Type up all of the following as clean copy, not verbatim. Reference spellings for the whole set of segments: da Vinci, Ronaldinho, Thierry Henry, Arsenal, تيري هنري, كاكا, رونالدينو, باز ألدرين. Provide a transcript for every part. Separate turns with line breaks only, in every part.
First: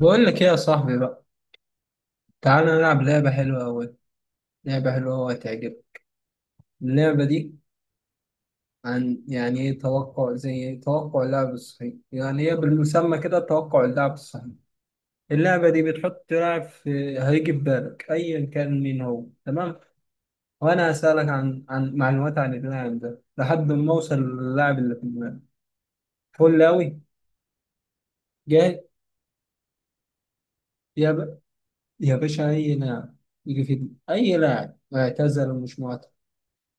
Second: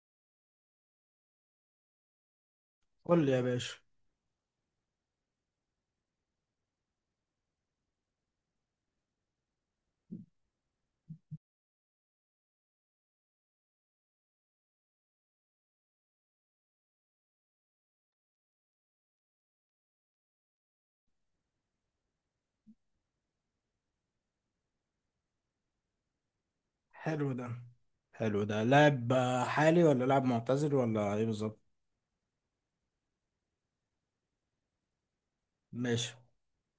بقول لك ايه يا صاحبي بقى، تعالى نلعب
قول
لعبة
لي يا
حلوة
باشا.
أوي. هتعجبك اللعبة دي. عن يعني ايه توقع؟ زي ايه توقع اللاعب الصحيح. يعني هي بالمسمى كده توقع اللاعب الصحيح. اللعبة دي بتحط لاعب في، هيجي في بالك أيا كان مين هو، تمام؟ وأنا هسألك عن معلومات عن اللاعب ده لحد ما أوصل للاعب اللي في دماغك. فل أوي.
حلو ده. حلو ده
جاهز؟
لاعب حالي ولا لاعب معتزل
يا
ولا ايه
ب...
بالظبط؟
يا باشا، أي لاعب يجي في دماغك، أي لاعب اعتزل ومش معتزل.
ماشي.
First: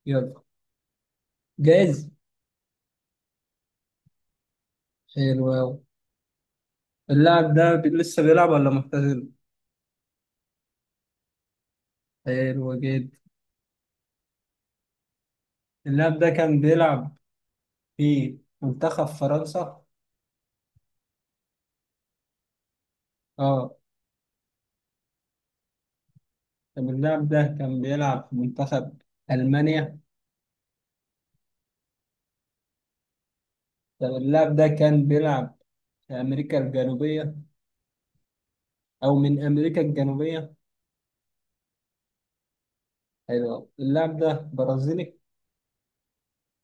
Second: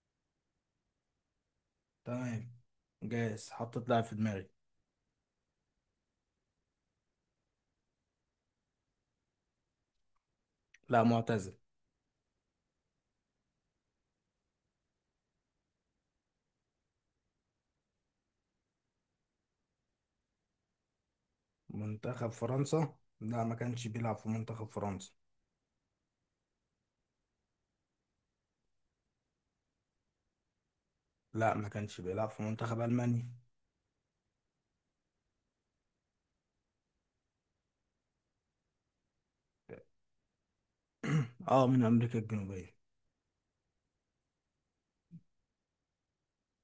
يلا، جاهز؟
تمام جاهز، حطيت لاعب في دماغي.
حلو أوي. اللاعب ده لسه بيلعب ولا معتزل؟
لا معتزل.
حلو جدا. اللاعب ده كان بيلعب في منتخب فرنسا.
منتخب فرنسا، لا ما
اه،
كانش بيلعب في منتخب فرنسا.
طب اللاعب ده كان بيلعب في منتخب ألمانيا.
لا ما كانش بيلعب في منتخب ألمانيا.
طب اللاعب ده كان بيلعب في أمريكا الجنوبية، أو من أمريكا الجنوبية.
اه من أمريكا الجنوبية.
حلو، اللاعب ده برازيلي.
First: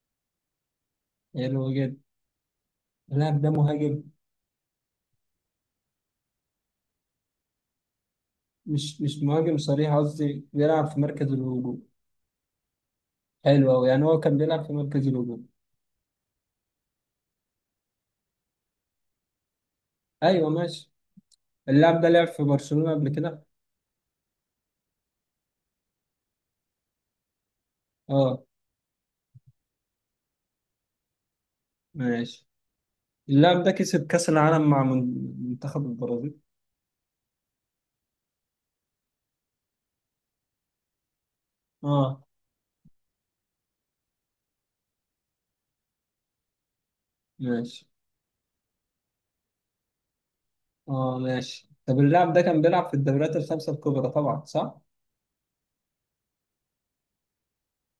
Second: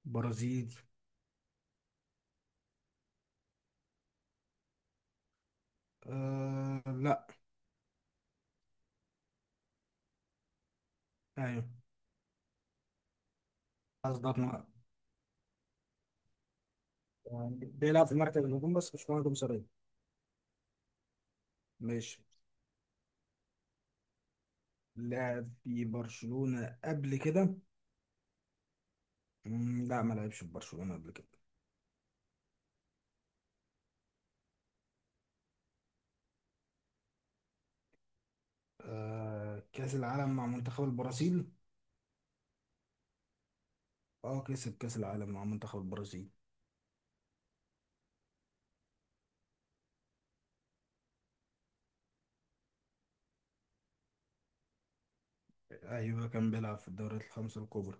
برازيلي.
حلو جدا. اللاعب ده مهاجم.
آه لا.
مش مهاجم صريح، قصدي بيلعب في مركز
ايوه.
الهجوم. حلو أوي، يعني هو كان
قصدك ما-
بيلعب في مركز الهجوم.
يعني بيلعب في مركز الهجوم بس مش مهاجم صريح.
أيوه ماشي. اللاعب ده
ماشي
لعب في برشلونة قبل كده.
لعب في برشلونة قبل كده.
اه
لا ما لعبش في برشلونة قبل كده.
ماشي. اللاعب ده كسب كأس العالم مع منتخب البرازيل.
آه كأس العالم مع منتخب البرازيل.
اه
اه كسب كأس العالم مع منتخب البرازيل.
ماشي. اه ماشي، طب اللاعب ده كان بيلعب في الدوريات الخمسة الكبرى طبعا، صح؟
ايوه كان بيلعب في الدوريات الخمسة الكبرى.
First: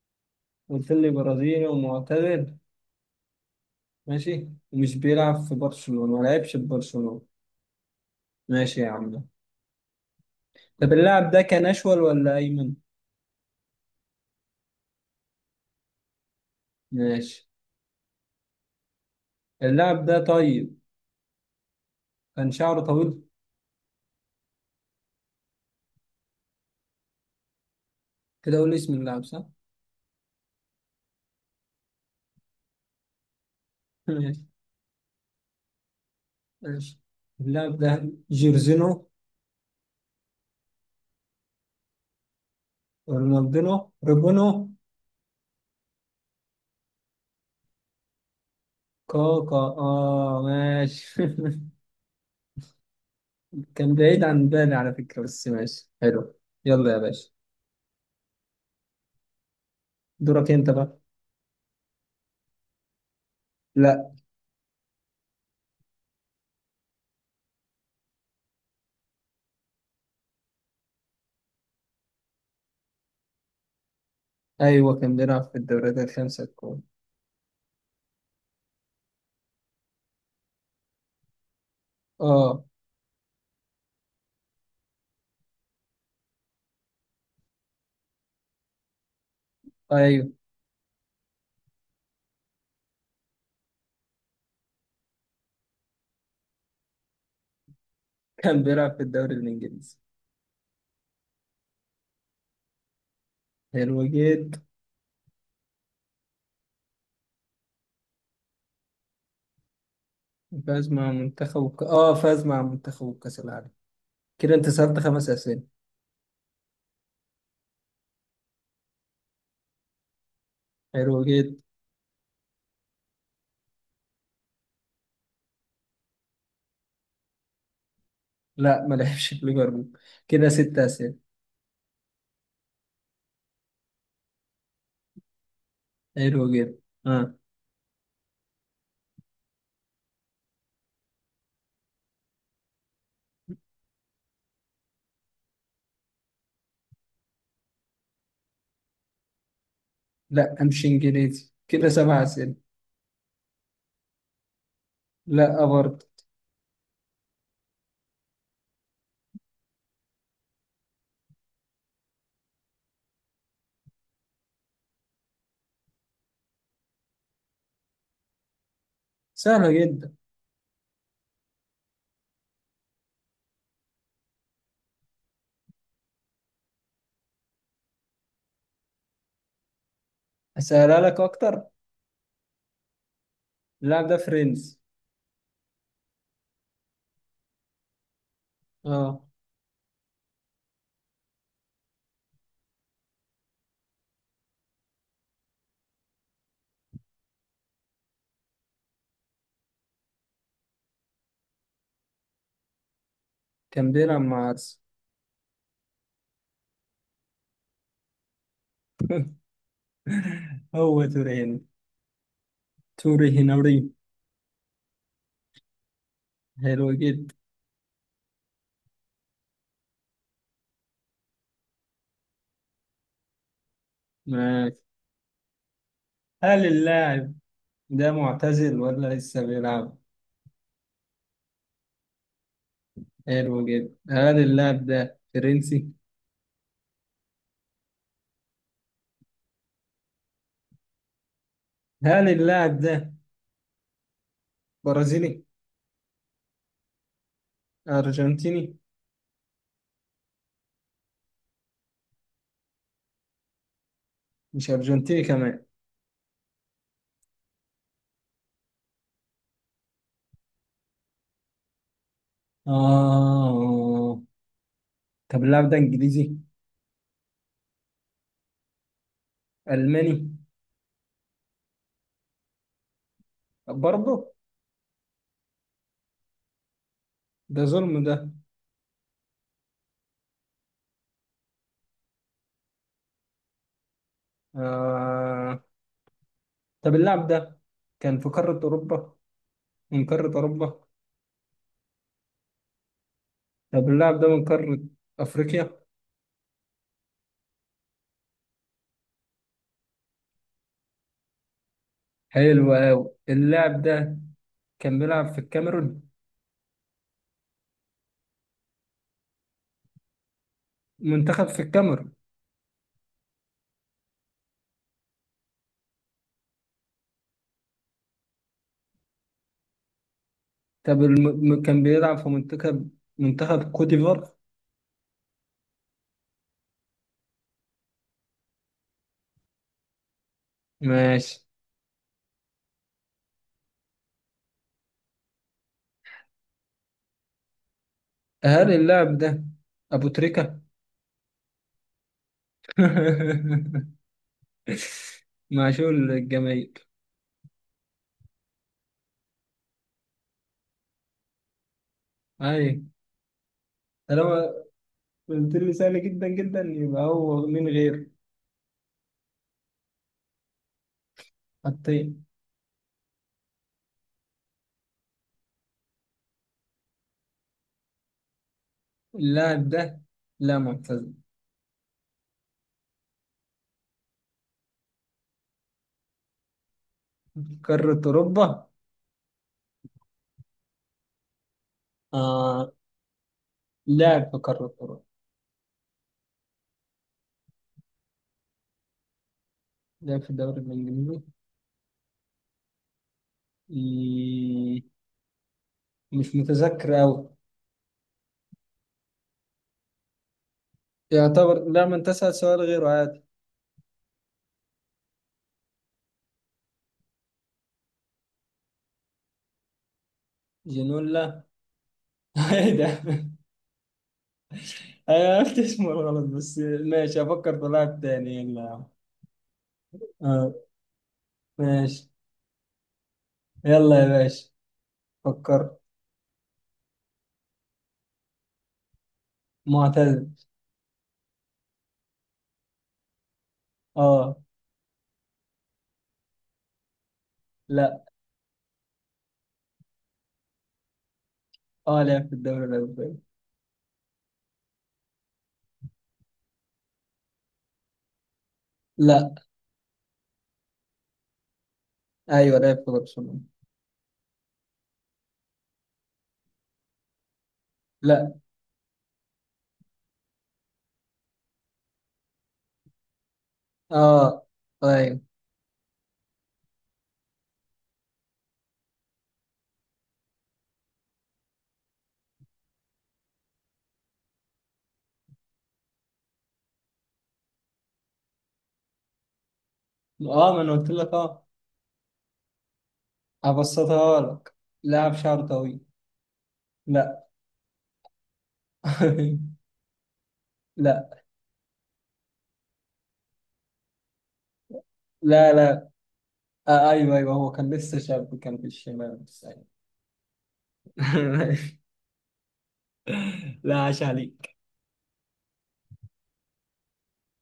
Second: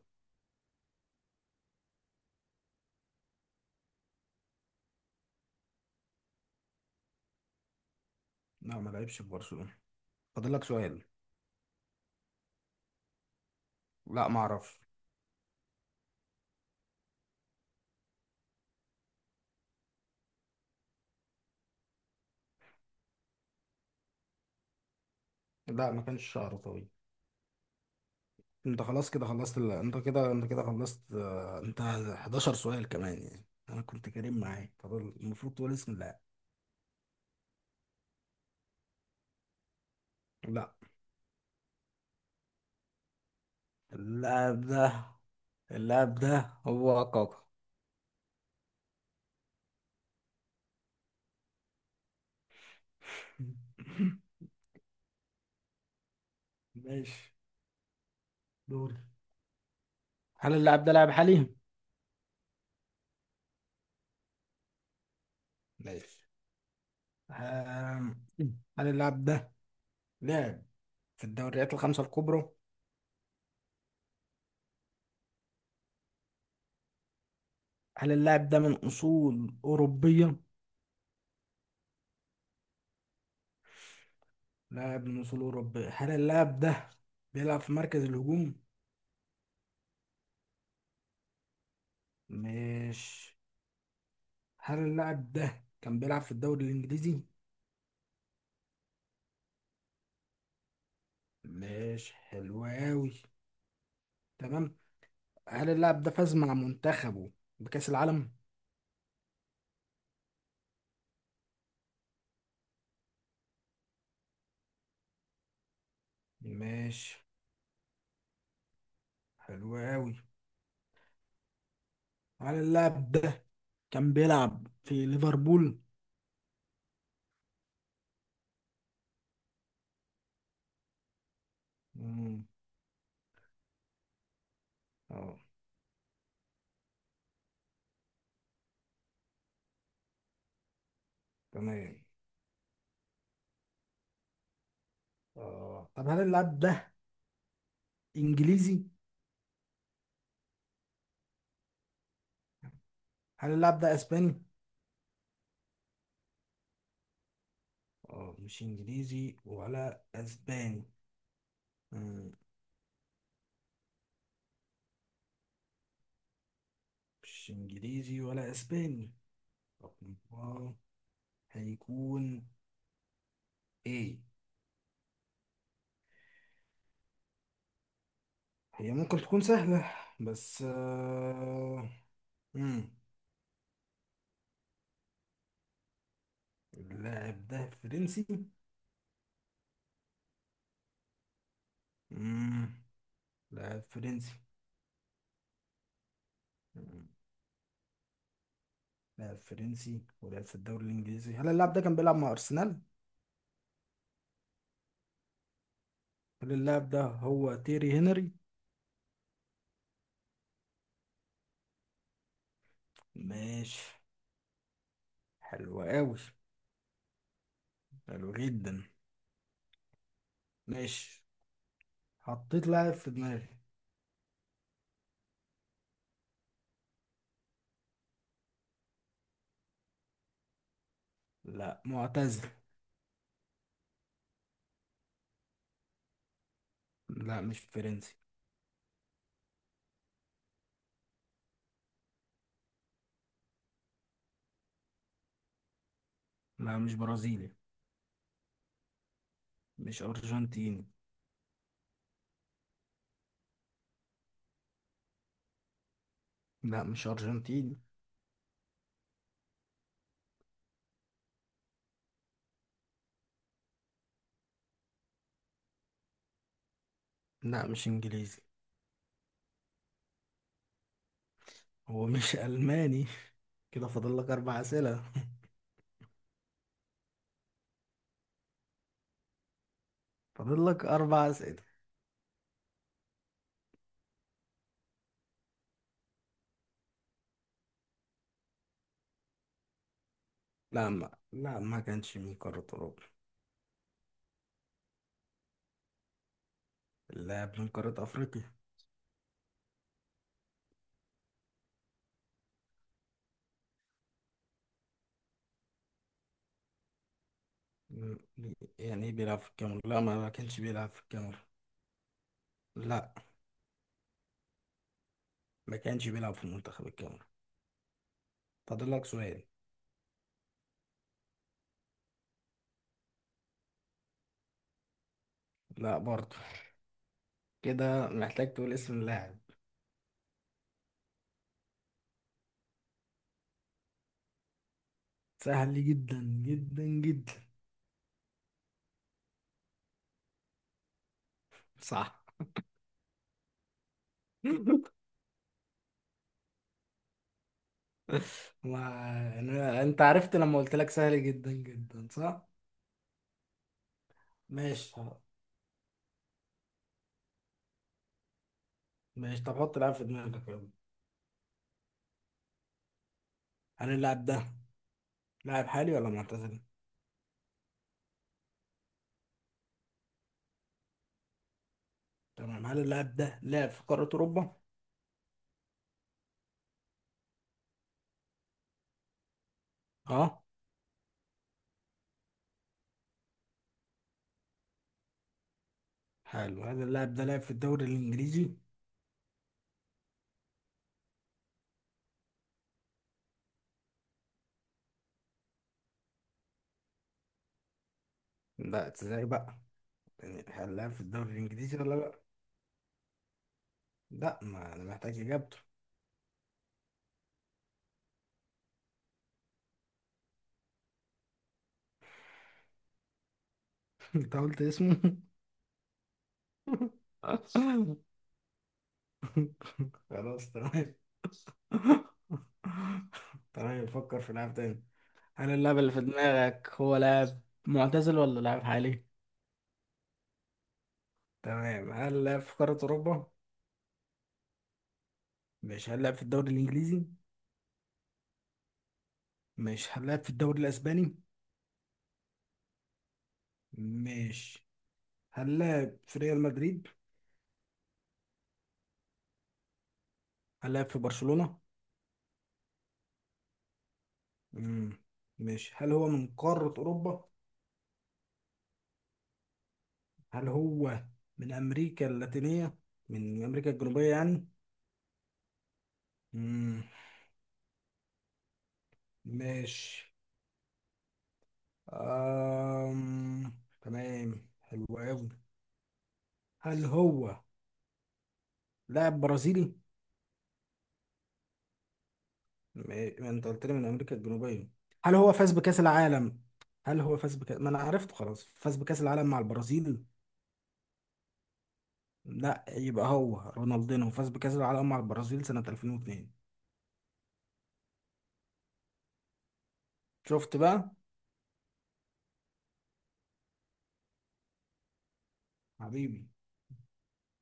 قلت لي برازيلي ومعتزل، ماشي، ومش بيلعب في برشلونة، ما لعبش في برشلونة.
لا
ماشي يا
ما لعبش في
عم.
برشلونة، فاضل لك
طب
سؤال.
اللاعب ده كان أشول ولا أيمن؟
لا ما اعرفش.
ماشي. اللاعب ده طيب، كان شعره طويل.
لا ما كانش شعره طويل.
كده قول لي
انت
اسم
خلاص
اللاعب،
كده
صح؟
خلصت ال... انت كده خلصت آه، انت 11 سؤال كمان يعني. انا كنت كريم
ماشي،
معاك، طب المفروض تقول اسم اللاعب.
ماشي. اللاعب ده جيرزينو.
لا.
رونالدينو. ريبونو.
اللاعب ده، اللاعب ده هو كاكا.
كوكا، اه ماشي. كان بعيد عن بالي على فكرة، بس ماشي حلو. يلا يا باشا.
ماشي. دوري.
دورك
هل
انت
اللاعب ده
بقى.
لاعب حالي؟
لا.
ماشي. آم، هل اللاعب ده لاعب في الدوريات الخمسة الكبرى؟
ايوه كان بيلعب في الدوريات الخمسة الكبرى.
هل اللاعب ده من أصول أوروبية؟
اه.
لاعب من أصول أوروبية. هل اللاعب ده بيلعب في مركز الهجوم؟
ايوه
مش هل اللاعب ده كان بيلعب في الدوري الإنجليزي؟
كان بيلعب في الدوري الانجليزي.
مش حلو أوي.
حلو جدا.
تمام. هل اللاعب ده فاز مع منتخبه بكأس العالم؟
فاز مع اه فاز مع منتخب كأس العالم. كده انت سألت خمس اسئلة.
مش حلو أوي.
حلو جدا.
هل اللاعب ده كان بيلعب في ليفربول؟
لا ما لعبش في ليفربول. كده ست اسئلة.
اه،
حلو جدا. اه.
تمام. اه طب هل اللاعب ده انجليزي؟
لا، امشي انجليزي، كده سبع اسئلة.
هل اللاعب ده اسباني؟
لا برضه.
اه مش انجليزي ولا اسباني. مم. مش انجليزي ولا اسباني.
سهلة
طب
جدا.
هو هيكون ايه؟ هي ممكن تكون سهلة بس
اسهلها لك اكتر.
مم.
اللاعب ده فرنسي.
اللاعب ده فرنسي؟
اه.
مم. لاعب فرنسي. مم. لاعب فرنسي ولعب في الدوري الانجليزي. هل اللاعب ده كان بيلعب مع ارسنال؟
كان بيلعب مع ارسنال.
هل اللاعب ده هو تيري هنري؟
هو تورين، توري هنري.
ماشي، حلو قوي.
حلو جدا.
حلو جدا. ماشي، حطيت لاعب في دماغي.
ماشي. هل اللاعب ده معتزل ولا لسه بيلعب؟
لا معتزل.
حلو جدا. هل اللاعب ده فرنسي؟
لا مش فرنسي.
هل اللاعب ده برازيلي؟
لا مش برازيلي.
ارجنتيني؟
مش أرجنتيني.
مش ارجنتيني كمان؟
لا مش أرجنتيني.
اه، طب اللاعب ده انجليزي؟
لا مش إنجليزي.
الماني؟
هو مش ألماني. كده فاضل لك
برضه؟
أربع أسئلة.
ده ظلم ده.
فاضل لك أربع أسئلة.
آه. طب اللاعب ده كان في قارة أوروبا، من قارة أوروبا؟
لا ما كانش من قارة أوروبا.
طب اللاعب ده من قارة أفريقيا؟
اللاعب من قارة أفريقيا.
حلو أوي. اللاعب ده كان بيلعب في الكاميرون؟
م- يعني إيه بيلعب في الكاميرون؟ لا ما كانش بيلعب في الكاميرون.
منتخب في الكاميرون؟
لا ما كانش بيلعب في منتخب الكاميرون، فاضل لك سؤال.
طب كان بيلعب في منتخب كوت ديفوار؟
لا برضه. كده محتاج تقول اسم اللاعب.
ماشي.
سهل جدا جدا جدا.
هل اللاعب ده أبو تريكة؟
صح.
معشوق الجماهير.
ما أنا... انت عرفت لما قلت لك سهل جدا جدا، صح؟
أي. طالما
ماشي خلاص.
قلت لي سهل جدا جدا، يبقى هو مين غير.
ماشي، طب حط لاعب في دماغك يلا.
حطين.
هل اللاعب ده لاعب حالي ولا معتزل؟
اللاعب ده لا، معتزل.
تمام. هل اللاعب ده لعب في قارة أوروبا؟
قارة أوروبا؟
اه
آه، لعب في قارة أوروبا.
حلو. هل اللاعب ده لعب في الدوري الإنجليزي؟
لعب في الدوري الإنجليزي. إيه، مش متذكر أوي.
لا ازاي بقى؟ يعني هل لعب في الدوري
يعتبر
الإنجليزي
لا،
ولا
من
لا؟
تسأل سؤال غيره عادي.
لا ما انا محتاج اجابته.
جنولا. ايه ده.
انت قلت اسمه.
انا عرفت اسمه غلط، بس ماشي افكر في لاعب تاني يلا.
خلاص
آه
تمام.
ماشي.
تمام
يلا يا
فكر في
باشا،
لعب تاني. هل
فكر.
اللاعب اللي في دماغك هو لاعب معتزل ولا لاعب حالي؟
معتزل.
تمام. هل لعب في قارة أوروبا؟
اه.
مش هل لعب في الدوري الإنجليزي؟
لا.
مش هل لعب في الدوري الأسباني؟
اه لعب في الدوري الأوروبي.
مش هل لعب في ريال مدريد؟
لا.
هل لعب في برشلونة؟
ايوه لعب في برشلونة.
مم. مش هل هو من قارة أوروبا؟
لا.
هل هو من أمريكا اللاتينية؟ من أمريكا الجنوبية
اه.
يعني؟
ايوه.
مم. مش أم... تمام حلو قوي. هل هو لاعب برازيلي؟
اه ما انا قلت لك، اه.
ما انت قلت لي من امريكا
أبسطها لك،
الجنوبيه.
لاعب
هل هو
شعره
فاز بكاس
طويل.
العالم؟ هل هو
لا.
فاز بكاس، ما انا عرفته خلاص، فاز بكاس العالم مع البرازيل؟
لا.
لا يبقى هو رونالدينو فاز بكاس العالم مع البرازيل
لا.
سنه
لا،
2002؟
آه أيوه أيوه، هو كان لسه شاب، كان في الشمال، بس أيوة.
شفت بقى.
لا، عاش عليك.
حبيبي.